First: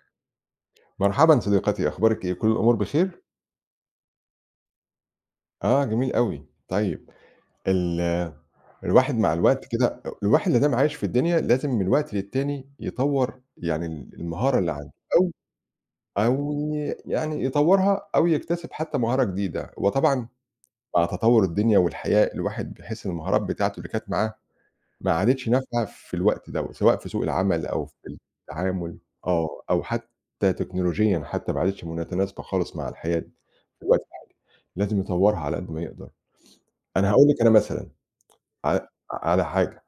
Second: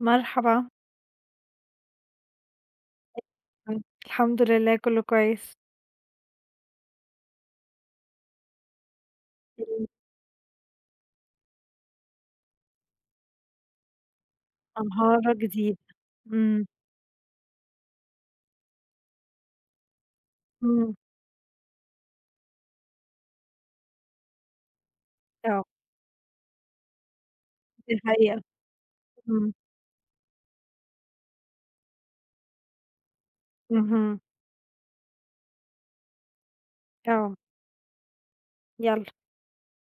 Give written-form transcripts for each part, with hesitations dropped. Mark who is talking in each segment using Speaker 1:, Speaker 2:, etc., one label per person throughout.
Speaker 1: مرحبا.
Speaker 2: مرحبًا صديقتي، أخبارِك إيه؟ كل الأمور بخير؟
Speaker 1: الحمد لله كُلّه كويس.
Speaker 2: آه، جميل أوي. طيب ال الواحد مع الوقت كده الواحد لادام عايش في الدنيا لازم من وقت للتاني يطوّر يعني المهارة اللي عنده أو
Speaker 1: أنهارة جديدة.
Speaker 2: أو
Speaker 1: إمم.
Speaker 2: ي يعني يطوّرها أو يكتسب حتى مهارة جديدة. وطبعًا
Speaker 1: إمم.
Speaker 2: مع تطوّر الدنيا والحياة الواحد بيحس إن المهارات بتاعته اللي كانت معاه ما عادتش
Speaker 1: آه،
Speaker 2: نافعة في الوقت دوّة، سواء في سوق العمل أو
Speaker 1: دي
Speaker 2: في
Speaker 1: حقيقة.
Speaker 2: التعامل
Speaker 1: إمم.
Speaker 2: أو حتى تكنولوجيًا حتى ما عادتش متناسبة خالص مع الحياة في الوقت
Speaker 1: اهم.
Speaker 2: الحالي، لازم يطوّرها على قد ما يقدر. أنا هاقول
Speaker 1: آه.
Speaker 2: لِك أنا مثلًا ع
Speaker 1: يالّا.
Speaker 2: على حاجة،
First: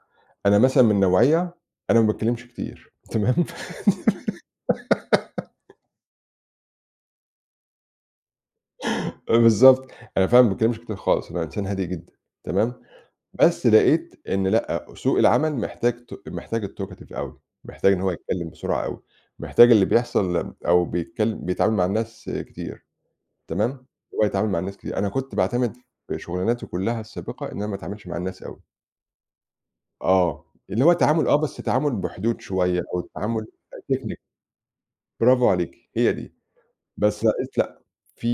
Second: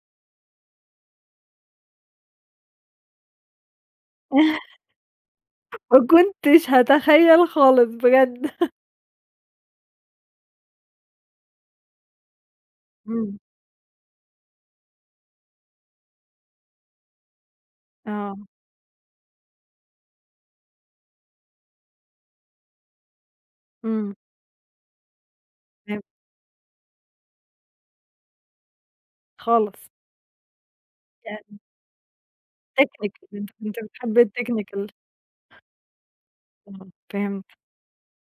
Speaker 2: أنا مثلًا من نوعية أنا ما باتكلمش كتير تمام؟
Speaker 1: ما كنتش هاتخيّل خالص بجد.
Speaker 2: بالضبط، أنا فعلًا ما باتكلمش كتير خالص، أنا إنسان هادي جدًا تمام؟
Speaker 1: إمم.
Speaker 2: بس لقيت إن لأ، سوق العمل محتاج محتاج الtalkative أوي، محتاج إن هو
Speaker 1: آه.
Speaker 2: يتكلّم بسرعة أوي، محتاج اللي بيحصل أو بيتعامل مع الناس كتير، تمام،
Speaker 1: إمم.
Speaker 2: هو يتعامل مع الناس كتير، أنا كنت باعتمد
Speaker 1: فهمت
Speaker 2: في شغلاناتي كلّها السابقة إن أنا ما اتعاملش مع الناس أوي،
Speaker 1: خالص.
Speaker 2: آه، اللي هو تعامل بس
Speaker 1: يعني
Speaker 2: تعامل بحدود شوية أو
Speaker 1: technical
Speaker 2: التعامل
Speaker 1: أنت
Speaker 2: technique
Speaker 1: بتحب الtechnical.
Speaker 2: برافو عليكِ، هي دي،
Speaker 1: آه،
Speaker 2: بس
Speaker 1: فهمت.
Speaker 2: لقيت لأ، في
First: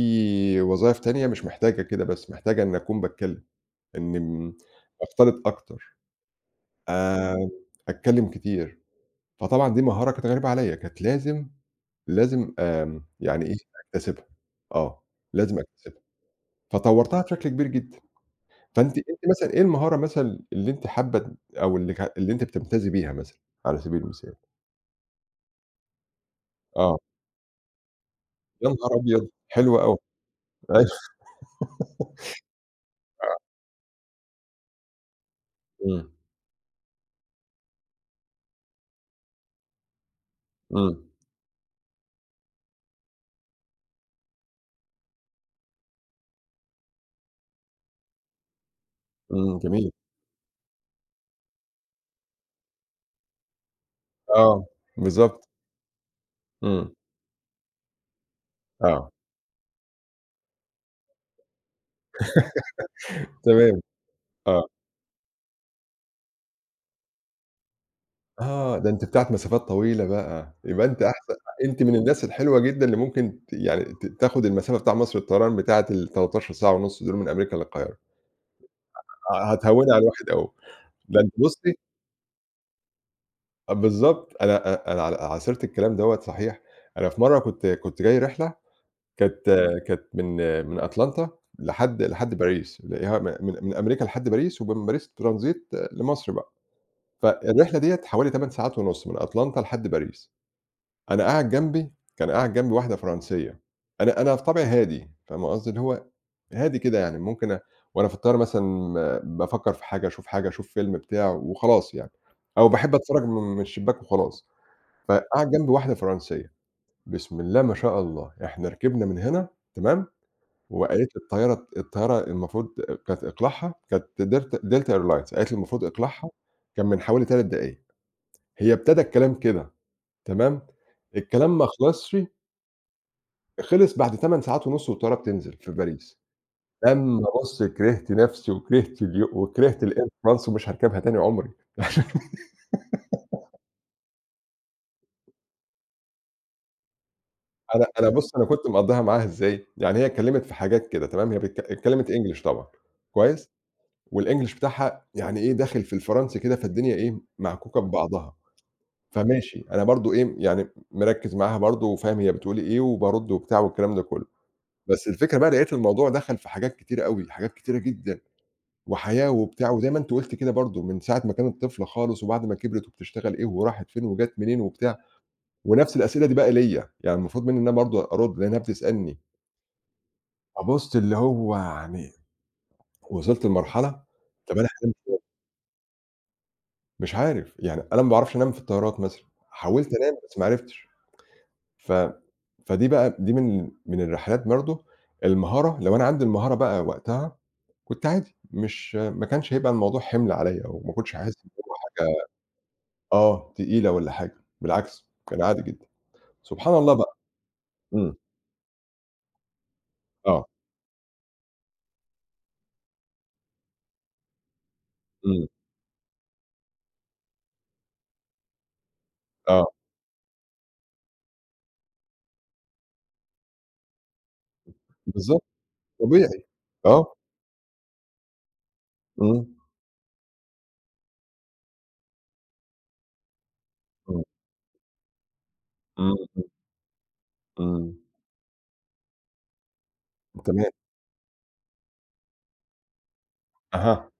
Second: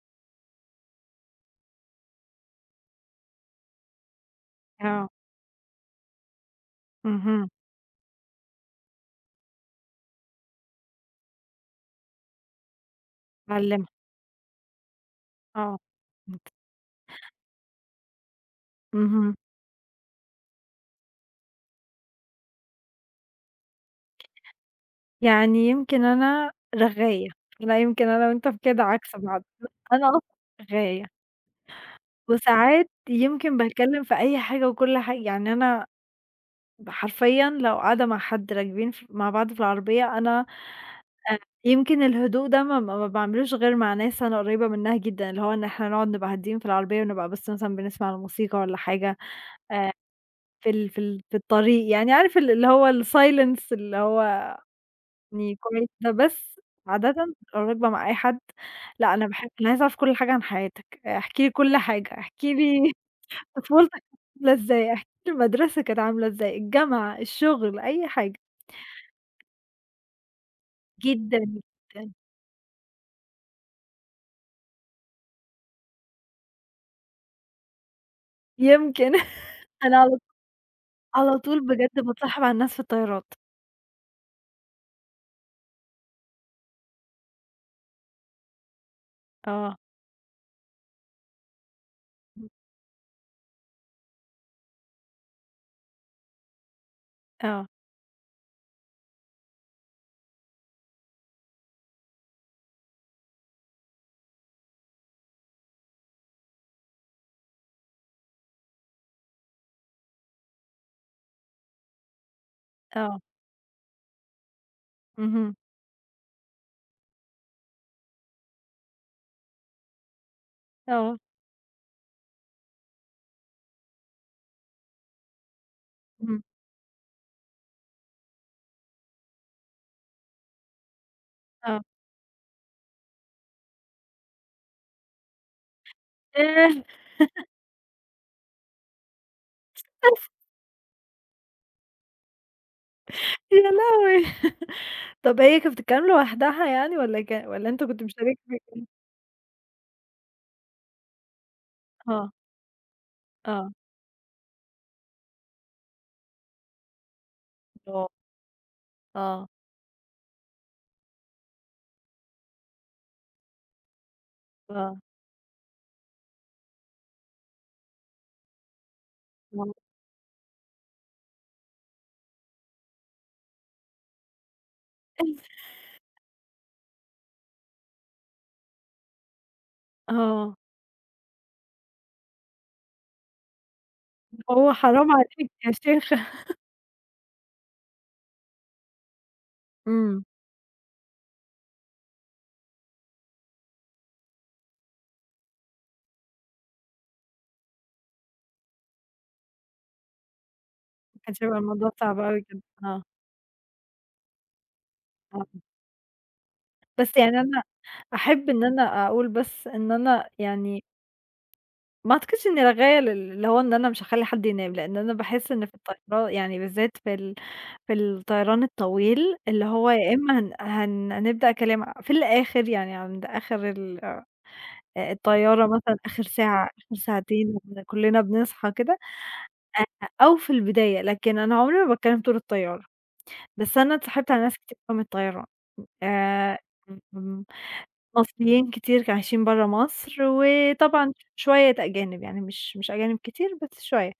Speaker 2: وظايف تانية مش محتاجة كده، بس محتاجة إني أكون باتكلّم، إني م
Speaker 1: آه.
Speaker 2: أختلط أكتر.
Speaker 1: اهم.
Speaker 2: آآ أتكلّم كتير، فطبعًا دي مهارة كانت غريبة عليّا، كانت لازم لازم آمم يعني إيه،
Speaker 1: معلّمة.
Speaker 2: أكتسبها، آه، لازم
Speaker 1: آه،
Speaker 2: أكتسبها،
Speaker 1: فهمت.
Speaker 2: فطوّرتها بشكل كبير جدًا، فأنتِ
Speaker 1: اهم.
Speaker 2: مثلًا إيه المهارة مثلًا اللي أنتِ حابة أو اللي أنتِ بتمتازي بيها مثلًا على سبيل المثال؟
Speaker 1: يعني يمكن أنا
Speaker 2: آه،
Speaker 1: رغاية. أنا يمكن أنا وأنت في
Speaker 2: يا
Speaker 1: كده
Speaker 2: نهار
Speaker 1: عكس
Speaker 2: أبيض!
Speaker 1: بعض.
Speaker 2: حلو أوي،
Speaker 1: أنا أصلًا
Speaker 2: أيوه،
Speaker 1: رغاية. وساعات يمكن باتكلم في أي حاجة وكل حاجة. يعني أنا
Speaker 2: إمم،
Speaker 1: ب حرفيًا لو قاعدة مع حد راكبين ف مع بعض في العربية، أنا
Speaker 2: إمم،
Speaker 1: يمكن الهدوء ده ما باعملوش غير مع ناس أنا قريبة منها جدًا، اللي هو إن إحنا نقعد نبقى هاديين في العربية ونبقى بس مثلًا بنسمع الموسيقى والّا حاجة.
Speaker 2: إمم، جميل،
Speaker 1: آآ في الطريق، يعني عارف ال اللي هو الsilence اللي هو
Speaker 2: آه، بالضبط،
Speaker 1: يعني كويس ده. بس
Speaker 2: إمم،
Speaker 1: عادةً لو راكبة مع أي حد،
Speaker 2: آه،
Speaker 1: لأ أنا باحب أنا عايزة أعرف كل حاجة عن حياتك. احكِ لي كل حاجة. احكِ لي
Speaker 2: تمام،
Speaker 1: طفولتك كانت عاملة
Speaker 2: آه.
Speaker 1: إزاي؟ احكِ لي المدرسة كانت عاملة إزاي، الجامعة، الشغل، أي حاجة؟
Speaker 2: آه، ده أنتِ بتاعة مسافات طويلة بقى، يبقى أنتِ أحسن،
Speaker 1: جدًا.
Speaker 2: أنتِ من
Speaker 1: جدًا.
Speaker 2: الناس الحلوة جدًا اللي ممكن ت يعني ت تاخد المسافة بتاع مصر الطيران بتاعة ال13 ساعة ونُص دول من أمريكا للقاهرة،
Speaker 1: يمكن.
Speaker 2: هتهوّني
Speaker 1: أنا
Speaker 2: على
Speaker 1: على
Speaker 2: الواحد أوي، ده أنتِ
Speaker 1: على طول
Speaker 2: بُصّي
Speaker 1: بجد باتصاحب على الناس في الطيارات.
Speaker 2: آه بالضبط، أنا أ أنا ع عاصرت الكلام دوّة صحيح، أنا في مرّة كنت جاي رحلة كانت
Speaker 1: آه.
Speaker 2: من أتلانتا لحد
Speaker 1: إمم.
Speaker 2: باريس، اللي هي م من من أمريكا لحد باريس، ومن باريس ترانزيت لمصر بقى،
Speaker 1: آه.
Speaker 2: فالرحلة ديّة حوالي 8 ساعات ونُص من أتلانتا لحد باريس. أنا قاعد جنبي كان قاعد جنبي واحدة فرنسية، أنا بطبعي هادي، فاهمة قصدي؟ اللي هو هادي كده يعني ممكن أ وأنا في الطيارة مثلًا بافكّر في حاجة، أشوف حاجة، أشوف فيلم بتاع وخلاص يعني، أو باحب
Speaker 1: آه.
Speaker 2: أتفرّج من الشباك وخلاص، فقعد
Speaker 1: اهم.
Speaker 2: جنبي واحدة فرنسية، بسم الله ما شاء الله، إحنا ركبنا من هنا تمام، وقالت
Speaker 1: آه.
Speaker 2: لي الطيارة المفروض كانت إقلاعها كانت Delta Airlines قالت لي المفروض إقلاعها
Speaker 1: إمم.
Speaker 2: كان من حوالي 3 دقايق، هي ابتدى الكلام كده تمام، الكلام ما
Speaker 1: آه.
Speaker 2: خلصش خلص بعد 8 ساعات ونُص والطيارة بتنزل في باريس،
Speaker 1: ياه!
Speaker 2: لمّا بُص كرهت نفسي وكرهت الair France ومش هاركبها تاني عُمري.
Speaker 1: يا لهوي! طب هي كانت بتتكلم لوحدها يعني والّا ك والّا أنت
Speaker 2: أنا
Speaker 1: كنت
Speaker 2: أنا بُص
Speaker 1: مشارك
Speaker 2: أنا
Speaker 1: في
Speaker 2: كنت مقضّيها معاها إزاي، يعني هي اتكلّمت في حاجات كده تمام، هي بتك اتكلّمت
Speaker 1: آه.
Speaker 2: English طبعًا كويس،
Speaker 1: آه.
Speaker 2: والEnglish بتاعها يعني إيه داخل في الفرنسي كده، فالدنيا إيه معكوكة
Speaker 1: آه.
Speaker 2: ببعضها،
Speaker 1: آه.
Speaker 2: فماشي أنا برضه إيه يعني مركّز معاها برضه وفاهم هي بتقول إيه وبارُد وبتاع والكلام ده كلّه،
Speaker 1: آه.
Speaker 2: بس الفكرة بقى لقيت الموضوع دخل في حاجات كتيرة أوي، حاجات كتيرة جدًا. وحياة وبتاع،
Speaker 1: آه.
Speaker 2: وزي ما أنتِ قُلتِ كده برضه من ساعة ما كانت طفلة خالص وبعد ما كبرت وبتشتغل إيه وراحت فين وجات منين وبتاع، ونفس الأسئلة دي بقى ليّا، يعني المفروض منّي إن أنا برضه أرُد لإنّها بتسألني،
Speaker 1: آه.
Speaker 2: فبُص اللي هو يعني وصلت لمرحلة طَب أنا
Speaker 1: هو
Speaker 2: هانام
Speaker 1: حرام
Speaker 2: فين؟
Speaker 1: عليك يا شيخة.
Speaker 2: مش عارف، يعني أنا ما باعرفش أنام في الطيارات مثلًا، حاولت أنام
Speaker 1: إمم.
Speaker 2: بس ما عرفتش، ف فدي بقى دي من الرحلات برضه المهارة لو أنا عندي المهارة بقى وقتها كنت عادي، مش ما كانش هيبقى الموضوع حِمل عليّا وما كنتش
Speaker 1: ما كانش
Speaker 2: حاسس إن
Speaker 1: هيبقى
Speaker 2: هو
Speaker 1: الموضوع صعب
Speaker 2: حاجة
Speaker 1: أوي كده. آه.
Speaker 2: تقيلة والّا حاجة، بالعكس كان
Speaker 1: آه.
Speaker 2: عادي جدًا، سبحان الله بقى،
Speaker 1: بس يعني أنا
Speaker 2: إمم،
Speaker 1: أحب إن أنا أقول بس إن أنا
Speaker 2: آه،
Speaker 1: يعني ما أعتقدش إني أتغيّر اللي هو إن أنا مش هاخلّي حد ينام، لإن أنا
Speaker 2: إمم،
Speaker 1: باحس إن في الطيران يعني بالذات في ال في الطيران الطويل اللي
Speaker 2: آه،
Speaker 1: هو يا إما هن هنبدأ كلام في الآخر يعني عند آخر ال
Speaker 2: بالضبط
Speaker 1: الطيارة مثلًا آخر
Speaker 2: طبيعي،
Speaker 1: ساعة، آخر
Speaker 2: آه،
Speaker 1: ساعتين بن كلّنا بنصحى كده
Speaker 2: إمم،
Speaker 1: أ أو في البداية. لكن أنا عمري ما باتكلّم طول الطيارة. بس أنا
Speaker 2: إمم،
Speaker 1: اتصاحبت على ناس كتير أوي من الطيران.
Speaker 2: إمم، إمم،
Speaker 1: آآ
Speaker 2: إمم،
Speaker 1: مصريين كتير عايشين برّه مصر،
Speaker 2: تمام،
Speaker 1: وطبعًا شوية أجانب، يعني مش أجانب كتير بس
Speaker 2: أها،
Speaker 1: شوية.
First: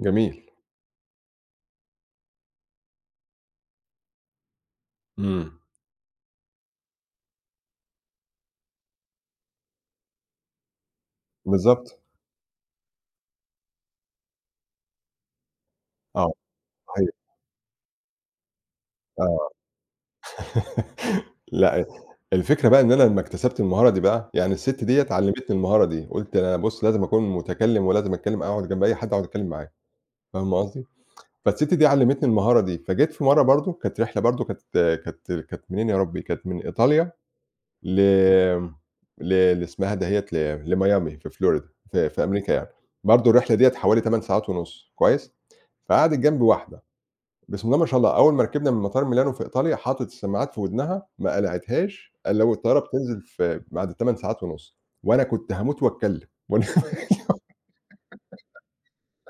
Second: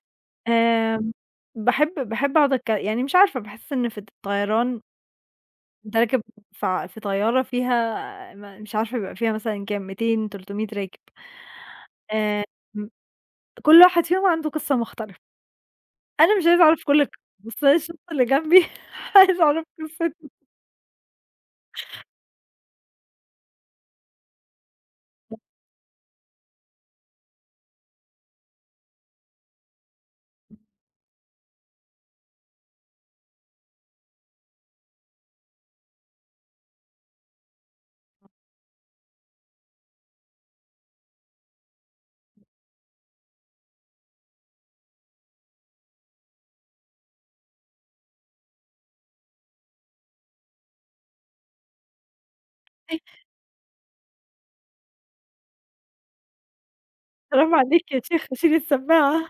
Speaker 2: جميل،
Speaker 1: آمم. باحب أقعد أتك يعني مش عارفة باحس إن في الطيران
Speaker 2: إمم،
Speaker 1: أنت راكب ف في طيارة فيها م مش عارفة بيبقى فيها مثلًا كام 200، 300 راكب.
Speaker 2: بالضبط،
Speaker 1: آمم. كل واحد فيهم عنده قصة مختلفة.
Speaker 2: آه،
Speaker 1: أنا مش عايزة أعرف كل
Speaker 2: صحيح،
Speaker 1: القصص، بس أنا الشخص اللي جنبي عايزة
Speaker 2: آه،
Speaker 1: أعرف قصته.
Speaker 2: لأ، الفكرة بقى إن أنا لمّا اكتسبت المهارة دي بقى، يعني السِت ديّة علّمتني المهارة دي، قُلت أنا بُص لازم أكون متكلّم ولازم أتكلّم أقعد جنب أي حد أقعد أتكلّم معاه، فاهمة قصدي؟ فالست دي علّمتني المهارة دي، فجيت في مرّة برضه كانت رحلة برضه كانت كانت منين يا ربي، كانت من إيطاليا ل ل ل اسمها دهيّة لميامي في فلوريدا في أمريكا يعني، برضه الرحلة ديّة حوالي 8 ساعات ونُص كويس، فقعدت جنبي واحدة بسم الله ما شاء الله أول ما ركبنا من مطار ميلانو في إيطاليا حطّت السماعات في ودنها ما قلعتهاش، قال لو الطيارة بتنزل في بعد 8 ساعات ونُص، وأنا كنت هاموت واتكلم وأنا
Speaker 1: حرام عليك يا شيخة شيل السماعة.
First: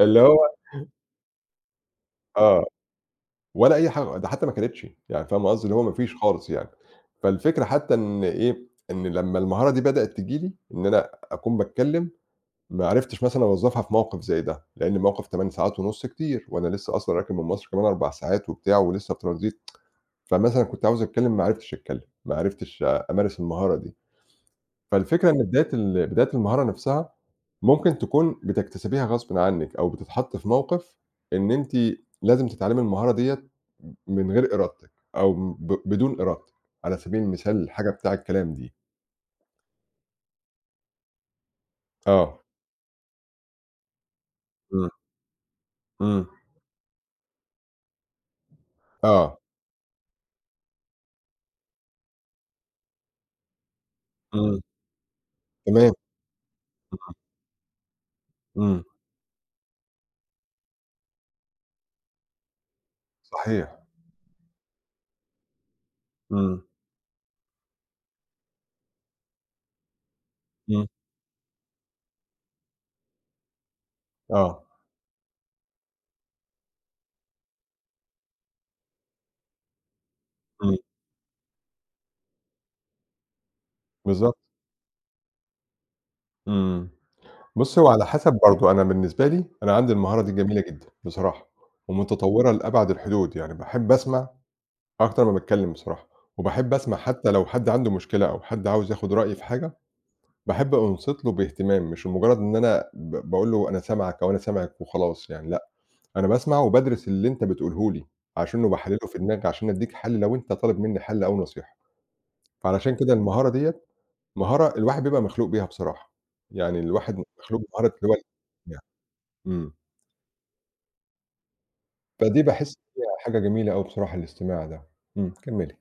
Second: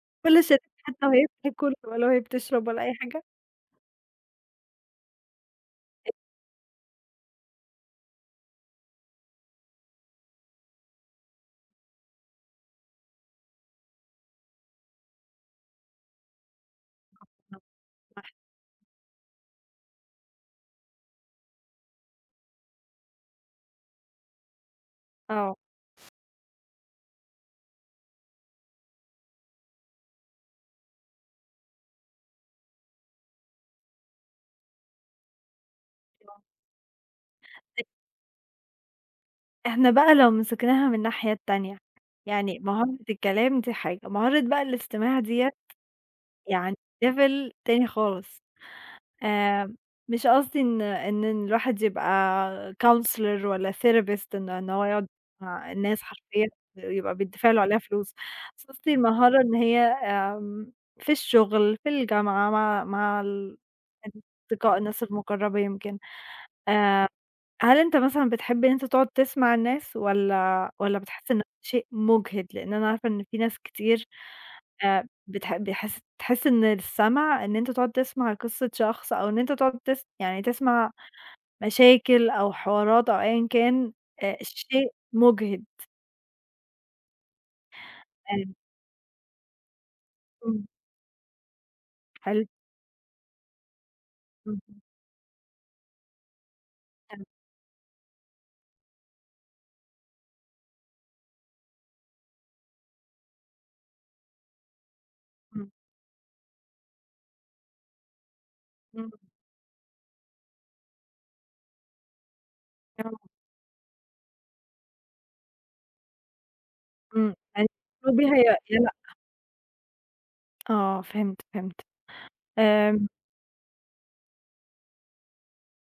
Speaker 2: اللي
Speaker 1: ولا
Speaker 2: هو
Speaker 1: شالِت حتى وهي بتاكل ولا وهي
Speaker 2: آه.
Speaker 1: بتشرب ولا أي حاجة.
Speaker 2: ولا أي حاجة، ده حتى ما كلِتش، يعني فاهمة قصدي، اللي هو ما فيش خالص يعني. فالفكرة حتى إن إيه، إن لمّا المهارة دي بدأت تيجي لي، إن أنا أكون باتكلّم، ما عرفتش مثلًا أوظّفها في موقِف زي ده، لإن الموقِف 8 ساعات ونُص كتير، وأنا لسه أصلًا راكب من مصر كمان 4 ساعات وبتاع ولسه في ترانزيت، فمثلًا كنت عاوز أتكلّم ما عرفتش أتكلّم، ما عرفتش أمارس المهارة دي. فالفكرة إن
Speaker 1: آه.
Speaker 2: بداية المهارة نفسها ممكن تكون بتكتسبيها غصبٍ عنِّك أو بتتحطّي في موقِف إن أنتِ لازم تتعلّمي المهارة ديّة من غير إرادتِك أو بدون إرادتِك، على سبيل المثال الحاجة بتاع الكلام دي.
Speaker 1: إحنا بقى لو مسكناها من الناحية التانية،
Speaker 2: آه.
Speaker 1: يعني مهارة الكلام دي حاجة، مهارة بقى
Speaker 2: إمم،
Speaker 1: الاستماع ديّة
Speaker 2: إمم،
Speaker 1: يعني level تاني خالص.
Speaker 2: آه،
Speaker 1: آآ، مش قصدي إن الواحد يبقى counselor والّا therapist إن
Speaker 2: إمم،
Speaker 1: إن هو يقعد مع
Speaker 2: تمام،
Speaker 1: الناس حرفيًا
Speaker 2: إمم،
Speaker 1: يبقى بيدفع له عليها فلوس. بس
Speaker 2: إمم،
Speaker 1: قصدي المهارة إن هي في الشغل، في الجامعة، مع ال
Speaker 2: صحيح،
Speaker 1: أصدقاء الناس المقربين يمكن
Speaker 2: إمم،
Speaker 1: آآ هل أنت مثلًا بتحب إن أنت تقعد تسمع الناس والّا
Speaker 2: إمم،
Speaker 1: والّا بتحس إن شيء مُجهِد؟ لإن أنا عارفة إن في ناس كتير
Speaker 2: آه،
Speaker 1: بتح بيحس تحس إن السَمَع إن أنت تقعد تسمع قصة شخص أو إن أنت تقعد تس يعني
Speaker 2: إمم،
Speaker 1: تسمع مشاكل أو حوارات أو أيًا كان
Speaker 2: بالضبط،
Speaker 1: شيء مُجهِد.
Speaker 2: إمم. بُصّي، هو على حسب
Speaker 1: آآ.
Speaker 2: برضه، أنا بالنسبة لي أنا عندي المهارة دي جميلة
Speaker 1: إمم.
Speaker 2: جدًا بصراحة
Speaker 1: حلو.
Speaker 2: ومتطوّرة لأبعد الحدود، يعني باحب أسمع
Speaker 1: إمم.
Speaker 2: أكتر ما باتكلّم بصراحة، وباحب أسمع
Speaker 1: حلو.
Speaker 2: حتى لو حد عنده مشكلة أو حد عاوز ياخد رأيي في حاجة، باحب أنصت له باهتمام، مش مجرد إن أنا ب باقول له أنا سامعك أو أنا سامعِك وخلاص يعني لأ،
Speaker 1: إمم.
Speaker 2: أنا باسمع وبادرس اللي أنت بتقوله لي، عشانه باحلّله
Speaker 1: إمم.
Speaker 2: في دماغي عشان أدّيك حل لو أنت طالب منّي حل أو نصيحة، فعلشان كده
Speaker 1: آه.
Speaker 2: المهارة ديّة مهارة الواحد بيبقى مخلوق بيها بصراحة، يعني الواحد
Speaker 1: إمم.
Speaker 2: مخلوق
Speaker 1: يعني
Speaker 2: بمهارة اللي هو
Speaker 1: أسلوبي هي
Speaker 2: يعني
Speaker 1: يلا.
Speaker 2: إمم،
Speaker 1: آه، فهمت، فهمت.
Speaker 2: فدي باحس إن
Speaker 1: آمم.
Speaker 2: هي حاجة جميلة أوي بصراحة الاستماع ده، إمم، كمّلي.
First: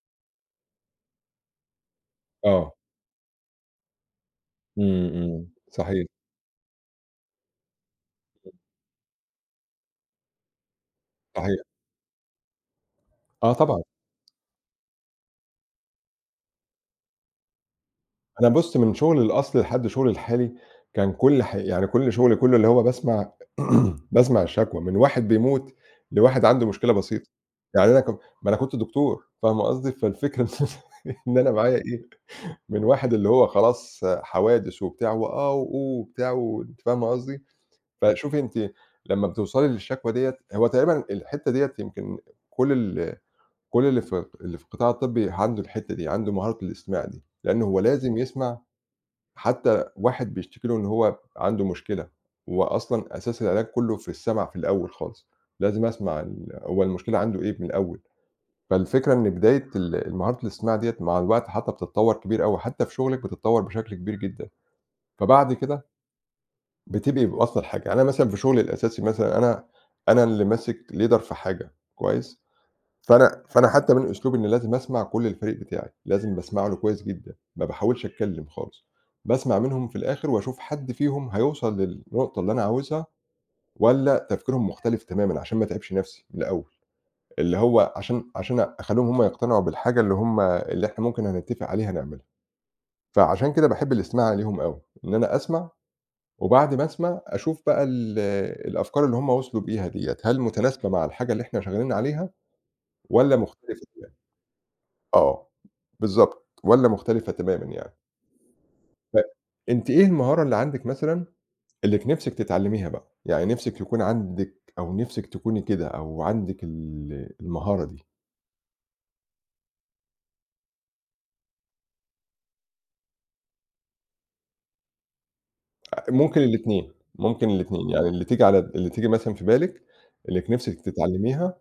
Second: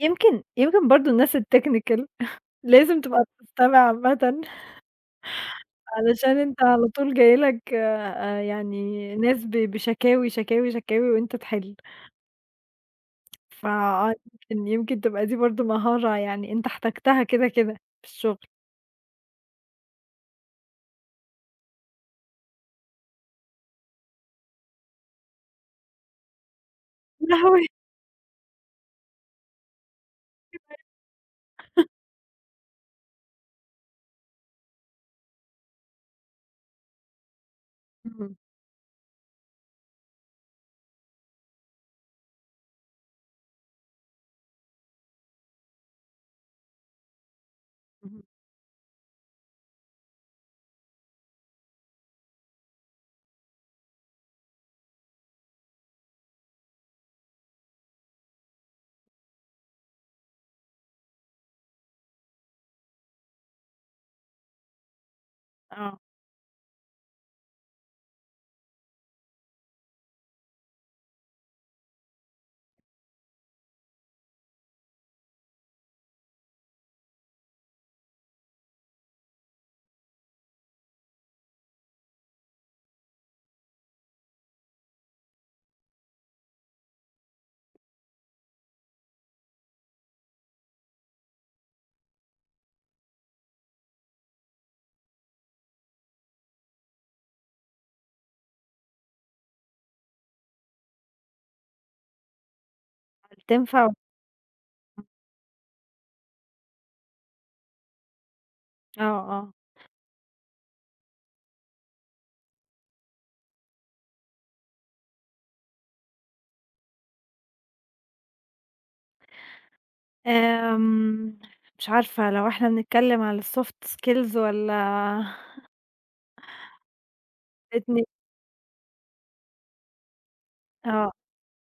Speaker 1: يمكن برضه الناس الtechnical.
Speaker 2: آه،
Speaker 1: لازم تبقى بتستمع عامةً.
Speaker 2: إمم، إمم، صحيح،
Speaker 1: علشان أنت على طول جاي لك يعني ناس ب بشكاوي، شكاوي، شكاوي وأنت
Speaker 2: صحيح،
Speaker 1: تحِل.
Speaker 2: آه طبعًا.
Speaker 1: فآه يمكن تبقى دي برضه مهارة يعني أنت احتجتها كده في الشغل.
Speaker 2: أنا بُص، من شغلي الأصلي لحد شغلي الحالي، كان كل ح يعني كل شغلي كله اللي هو باسمع الشكوى من واحد بيموت، لواحد عنده مشكلة
Speaker 1: يا
Speaker 2: بسيطة،
Speaker 1: لهوي!
Speaker 2: يعني أنا ك ما أنا كنت دكتور، فاهمة قصدي؟ فالفكرة إن إن أنا معايا إيه، من واحد اللي هو خلاص حوادث وبتاع وآه وأوه وبتاع وأنتِ فاهمة قصدي؟
Speaker 1: اهم.
Speaker 2: فشوفي أنتِ لمّا بتوصلي للشكوى ديّة هو تقريبًا الحتة ديّة يمكن كل ال كل اللي في القطاع الطبي عنده الحتة دي، عنده مهارة الاستماع دي، لأن هو لازم
Speaker 1: اهم.
Speaker 2: يسمع حتى واحد بيشتكي له إن هو عنده مشكلة، هو أصلًا أساس العلاج كلّه في السمع في الأول خالص، لازم أسمع هو المشكلة عنده إيه من الأول، فالفكرة إن بداية ال مهارة الاستماع ديّة مع الوقت حتى بتتطور كبير أوي، حتى في شغلِك بتتطور بشكل كبير جدًا، فبعد كده
Speaker 1: آه.
Speaker 2: بتبقي واصلة لحاجة، يعني أنا مثلًا في شغلي الأساسي مثلًا أنا اللي ماسك leader في حاجة كويس؟ فأنا حتى من أسلوبي إن لازم أسمع كل الفريق بتاعي، لازم باسمع له كويس جدًا، ما باحاولش أتكلم خالص، باسمع منهم في الآخر وأشوف حد فيهم هيوصل للنقطة اللي أنا عاوزها والّا تفكيرهم مختلف تمامًا عشان ما اتعبش نفسي من الأول، اللي هو عشان أخلّيهم هم يقتنعوا بالحاجة اللي هم اللي إحنا ممكن هنتفق عليها نعملها، فعشان كده باحب الاستماع ليهم أوي، إن أنا أسمع وبعد ما أسمع أشوف بقى الأفكار اللي هم وصلوا بيها ديّة، هل متناسبة مع الحاجة اللي إحنا شغالين عليها والّا مختلفة؟
Speaker 1: تنفع.
Speaker 2: آه، بالضبط، والّا مختلفة تمامًا يعني.
Speaker 1: آه. آه.
Speaker 2: فأنتِ إيه المهارة اللي عندِك مثلًا اللي ك نِفْسِك تتعلميها بقى؟ يعني نِفْسِك يكون عندِك أو نِفْسِك تكوني كده أو عندِك المهارة دي؟
Speaker 1: آمم. مش عارفة لو إحنا بنتكلم على الsoft skills والّا
Speaker 2: ممكن الاتنين، ممكن الاتنين،
Speaker 1: الاتنين.
Speaker 2: يعني اللي تيجي مثلًا في بالِك، اللي ك نِفْسِك
Speaker 1: آه،
Speaker 2: تتعلميها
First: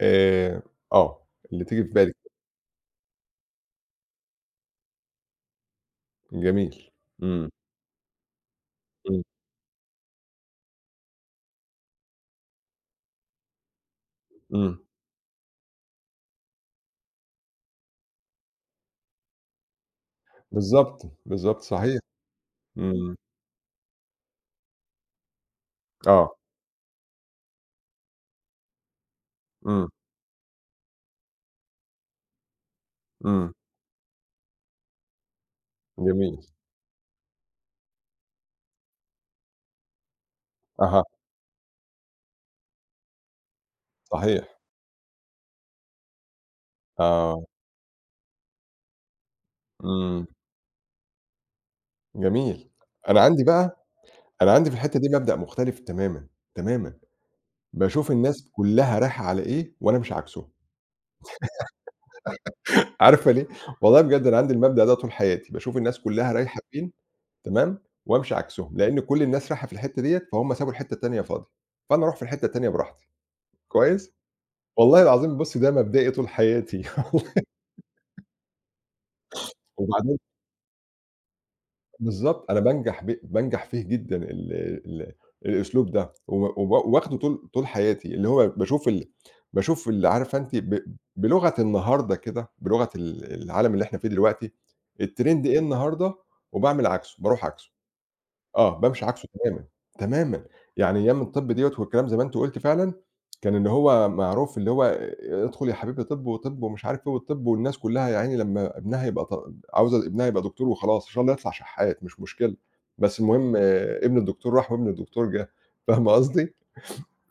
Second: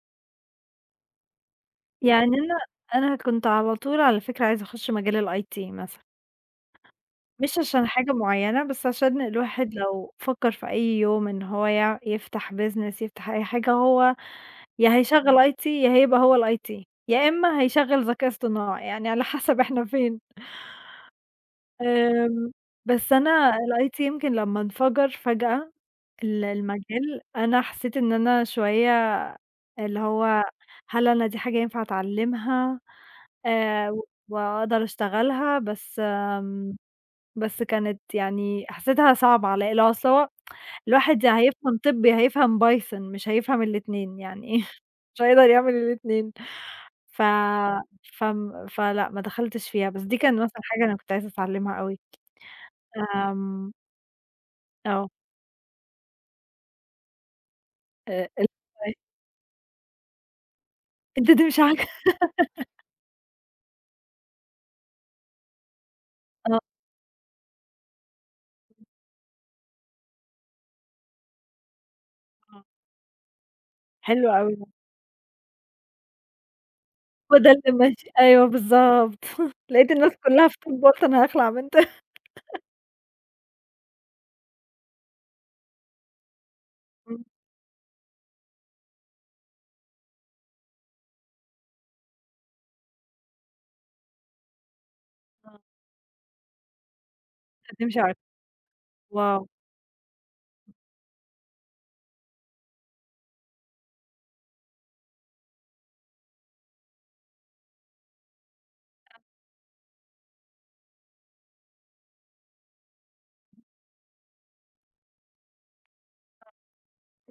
Speaker 2: آآ آه، اللي تيجي في بالِك،
Speaker 1: يعني أنا كنت على طول على فكرة عايزة أخُش مجال الIT مثلًا.
Speaker 2: جميل. إمم،
Speaker 1: مش عشان حاجة معيّنة، بس عشان
Speaker 2: إمم،
Speaker 1: الواحد لو فكّر في أي يوم إن هو يع يفتح business يفتح أي حاجة، هو
Speaker 2: إمم.
Speaker 1: يا هيشغّل IT يا هيبقى هو الIT، يا إمّا هيشغّل ذكاء اصطناعي، يعني على حسب إحنا فين.
Speaker 2: بالضبط، بالضبط، صحيح.
Speaker 1: آمم. بس
Speaker 2: إمم،
Speaker 1: أنا الIT يمكن لمّا انفجر فجأة
Speaker 2: آه،
Speaker 1: ال المجال، أنا حسّيت إن أنا شوية
Speaker 2: إمم،
Speaker 1: اللي هو هل أنا دي حاجة ينفع أتعلّمها
Speaker 2: إمم،
Speaker 1: و وأقدر أشتغلها؟ بس
Speaker 2: جميل.
Speaker 1: آمم بس كانت يعني حسيتها صعبة عليّا، اللي هو أصل هو
Speaker 2: أها،
Speaker 1: الواحد يا هيفهم طِب يا هيفهم بايثون، مش هيفهم الاتنين يعني.
Speaker 2: صحيح،
Speaker 1: مش هيقدر يعمل الاتنين. ف
Speaker 2: آه،
Speaker 1: فم فلأ ما دخلتش فيها، بس دي
Speaker 2: إمم.
Speaker 1: كان مثلًا حاجة أنا كنت عايزة أتعلمها أوي.
Speaker 2: جميل. أنا عندي
Speaker 1: آمم.
Speaker 2: بقى أنا عندي في الحتّة دي
Speaker 1: آه.
Speaker 2: مبدأ مختلف تمامًا، تمامًا. باشوف
Speaker 1: آآ.
Speaker 2: الناس كُلّها رايحة على إيه وأنا مش عكسهم.
Speaker 1: أنت دي مش عاجبك.
Speaker 2: عارفة ليه؟ والله بجد أنا عندي المبدأ ده طول حياتي، باشوف الناس كُلّها رايحة
Speaker 1: آه.
Speaker 2: فين تمام، وأمشي عكسهم، لإن كل الناس رايحة في الحتّة ديّة، فهُم سابوا الحتّة التانية فاضية، فأنا أروح في الحتّة
Speaker 1: آه.
Speaker 2: التانية براحتي، كويس؟
Speaker 1: حلو أوي ده.
Speaker 2: والله العظيم بُصّي ده مبدئي طول حياتي والله.
Speaker 1: هو ده اللي ماشي أيوه بالضبط. لقيت الناس
Speaker 2: وبعدين
Speaker 1: كلّها في طِب قُلت أنا هاخلع من طِب.
Speaker 2: بالضبط، أنا بانجح فيه جدًا ال ال الأسلوب ده، و واخده
Speaker 1: إمم.
Speaker 2: طول حياتي، اللي هو باشوف باشوف اللي عارفة أنتِ بلغة النهارده كده، بلغة العالم اللي إحنا فيه دلوقتي، الtrend إيه
Speaker 1: آه.
Speaker 2: النهارده وباعمل عكسه، باروح عكسه.
Speaker 1: أنت دي مش عاجبك.
Speaker 2: آه، بامشي عكسه
Speaker 1: واو!
Speaker 2: تمامًا، تمامًا. يعني أيام الطِب ديّة والكلام زي ما أنتِ قُلتِ فعلًا، كان اللي هو معروف اللي هو ادخل يا حبيبي طِب وطِب ومش عارف إيه والطِب والناس كُلّها يا عيني لمّا ابنها يبقى عاوزة ابنها يبقى دكتور وخلاص، إن شاء الله يطلع شحّات مش مشكلة، بس المهم ابن الدكتور راح وابن الدكتور جه، فاهمة قصدي؟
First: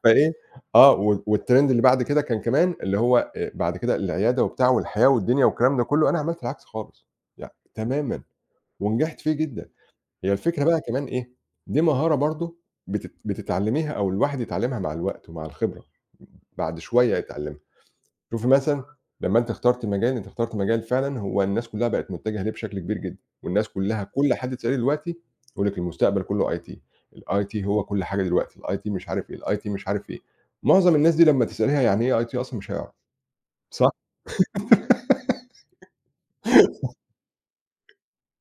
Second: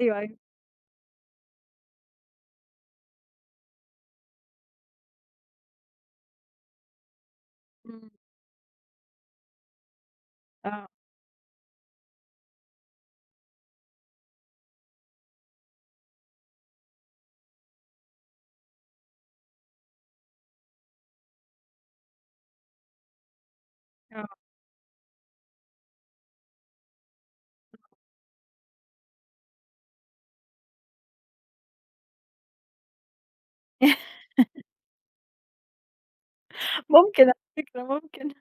Speaker 1: أيوه،
Speaker 2: فإيه
Speaker 1: أيوه.
Speaker 2: آه، و والtrend اللي بعد كده كان كمان اللي هو بعد كده العيادة وبتاع والحياة والدنيا والكلام ده كُلّه، أنا عملت العكس خالص،
Speaker 1: إمم.
Speaker 2: تمامًا ونجحت فيه جدًا. هي الفكرة بقى
Speaker 1: آه.
Speaker 2: كمان إيه، دي مهارة برضه بتتعلّميها أو الواحد يتعلّمها مع الوقت ومع الخبرة، بعد شوية يتعلّمها. شوفي مثلًا لمّا أنتِ اخترتِ مجال، أنتِ اخترتِ مجال فعلًا هو الناس كلّها بقت متجهة ليه بشكل كبير جدًا، والناس كلّها
Speaker 1: آه.
Speaker 2: كل حد تسأليه دلوقتي يقول لِك المستقبل كلّه IT، الIT هو كل حاجة دلوقتي، الIT مش عارف إيه، الIT مش عارف إيه. معظم الناس دي لمّا تسأليها يعني إيه IT أصلًا مش هيعرف، صح؟
Speaker 1: ممكن على فكرة ممكن.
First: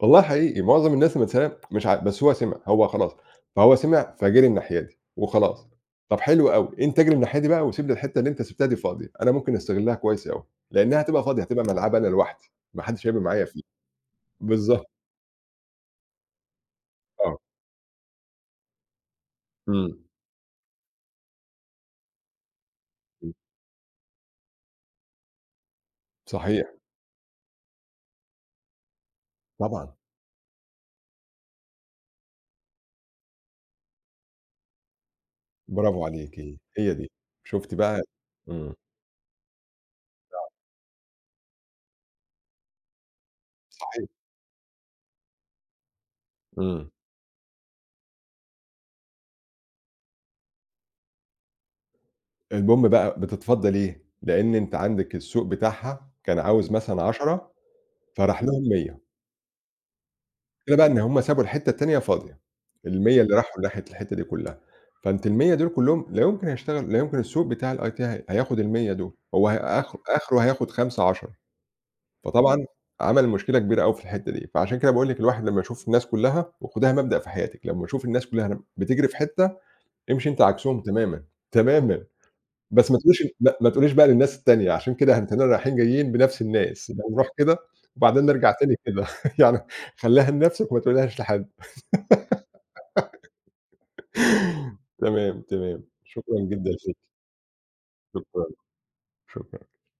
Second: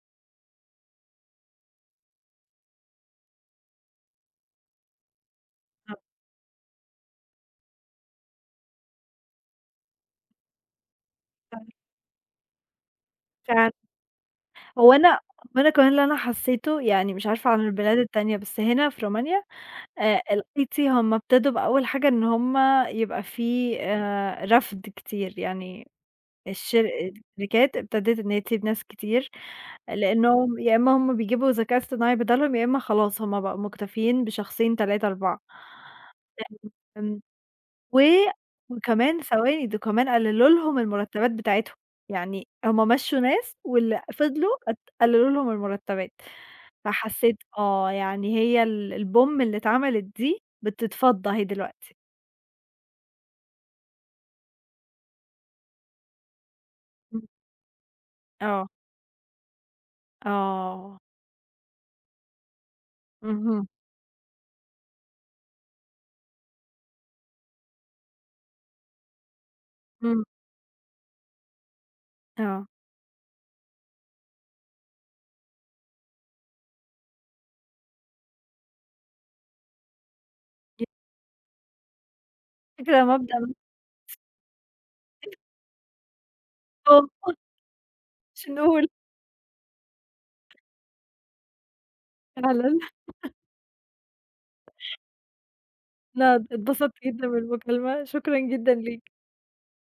Speaker 2: والله حقيقي، معظم الناس لمّا تسألها مش ع بس هو سمع، هو خلاص، فهو سمع فجري الناحية دي وخلاص. طب حلو أوي، أنت اجري الناحية دي بقى وسيب لي الحتة اللي أنت سِبتها دي فاضية، أنا ممكن أستغلها كويس أوي، لإنها هتبقى فاضية، هتبقى
Speaker 1: بالضبط
Speaker 2: ملعب أنا لوحدي، ما حدش هيبقى معايا فيه.
Speaker 1: فعلًا.
Speaker 2: بالضبط،
Speaker 1: هو أنا وأنا كمان اللي أنا حسّيته يعني مش
Speaker 2: آه،
Speaker 1: عارفة عن البلاد التانية، بس هنا في رومانيا
Speaker 2: إمم،
Speaker 1: الIT هم ابتدوا بأول حاجة إن هم يبقى
Speaker 2: إمم،
Speaker 1: في رفْض كتير، يعني
Speaker 2: صحيح،
Speaker 1: الشر الشركات ابتدت إن هي تسيب ناس كتير،
Speaker 2: طبعًا،
Speaker 1: لإنهم يا إما هم بيجيبوا ذكاء اصطناعي بدالهم، يا إما خلاص هم بقوا مكتفيين بشخصين، 3، 4.
Speaker 2: برافو عليكِ، هي دي،
Speaker 1: آمم.
Speaker 2: شُفتِ
Speaker 1: و
Speaker 2: بقى إمم،
Speaker 1: وكمان ثواني، ده كمان قللوا لهم المرتبات بتاعتهم. يعني هم مشّوا ناس واللي
Speaker 2: صحيح،
Speaker 1: فضلوا ات قللوا لهم المرتبات.
Speaker 2: إمم،
Speaker 1: فحسيت آه، يعني هي ال البوم اللي اتعملت دي بتتفضّ أهي دلوقتي.
Speaker 2: البوم بقى بتتفضّى ليه؟ لإن أنت عندِك السوق بتاعها كان عاوز مثلًا
Speaker 1: إمم.
Speaker 2: 10 فراح لهم
Speaker 1: آه.
Speaker 2: 100 المشكلة بقى إن
Speaker 1: آه.
Speaker 2: هم سابوا الحتّة التانية فاضية، ال100 اللي راحوا
Speaker 1: اهم.
Speaker 2: ناحية الحتّة دي كلّها، فأنت ال100 دول كلّهم لا يمكن هيشتغل لا يمكن السوق بتاع الIT هي هياخد ال100 دول، هو هي
Speaker 1: إمم.
Speaker 2: آخره هياخد 5، 10 فطبعًا
Speaker 1: آه.
Speaker 2: عمل مشكلة كبيرة أوي في الحتّة دي، فعشان كده باقول لِك الواحد لمّا يشوف الناس كلّها وخدها مبدأ في حياتِك، لمّا يشوف الناس كلّها بتجري في حتّة امشي أنت عكسهم تمامًا، تمامًا، بس ما
Speaker 1: فكرة
Speaker 2: تقوليش
Speaker 1: مبدأ
Speaker 2: ما تقوليش بقى للناس التانية عشان كده
Speaker 1: لطيف
Speaker 2: هنتلاقينا رايحين جايين بنفس الناس، يبقى
Speaker 1: خالص.
Speaker 2: نروح كده وبعدين
Speaker 1: مش
Speaker 2: نرجع تاني
Speaker 1: نقول
Speaker 2: كده، يعني خلّيها لنفسك وما تقولهاش لحد.
Speaker 1: فعلًا.
Speaker 2: تمام، تمام.
Speaker 1: أنا
Speaker 2: شكرًا جدًا
Speaker 1: اتبسطت
Speaker 2: ليكِ،
Speaker 1: جدًا بالمكالمة، شكرًا
Speaker 2: شكرًا،
Speaker 1: جدًا ليك.
Speaker 2: شكرًا.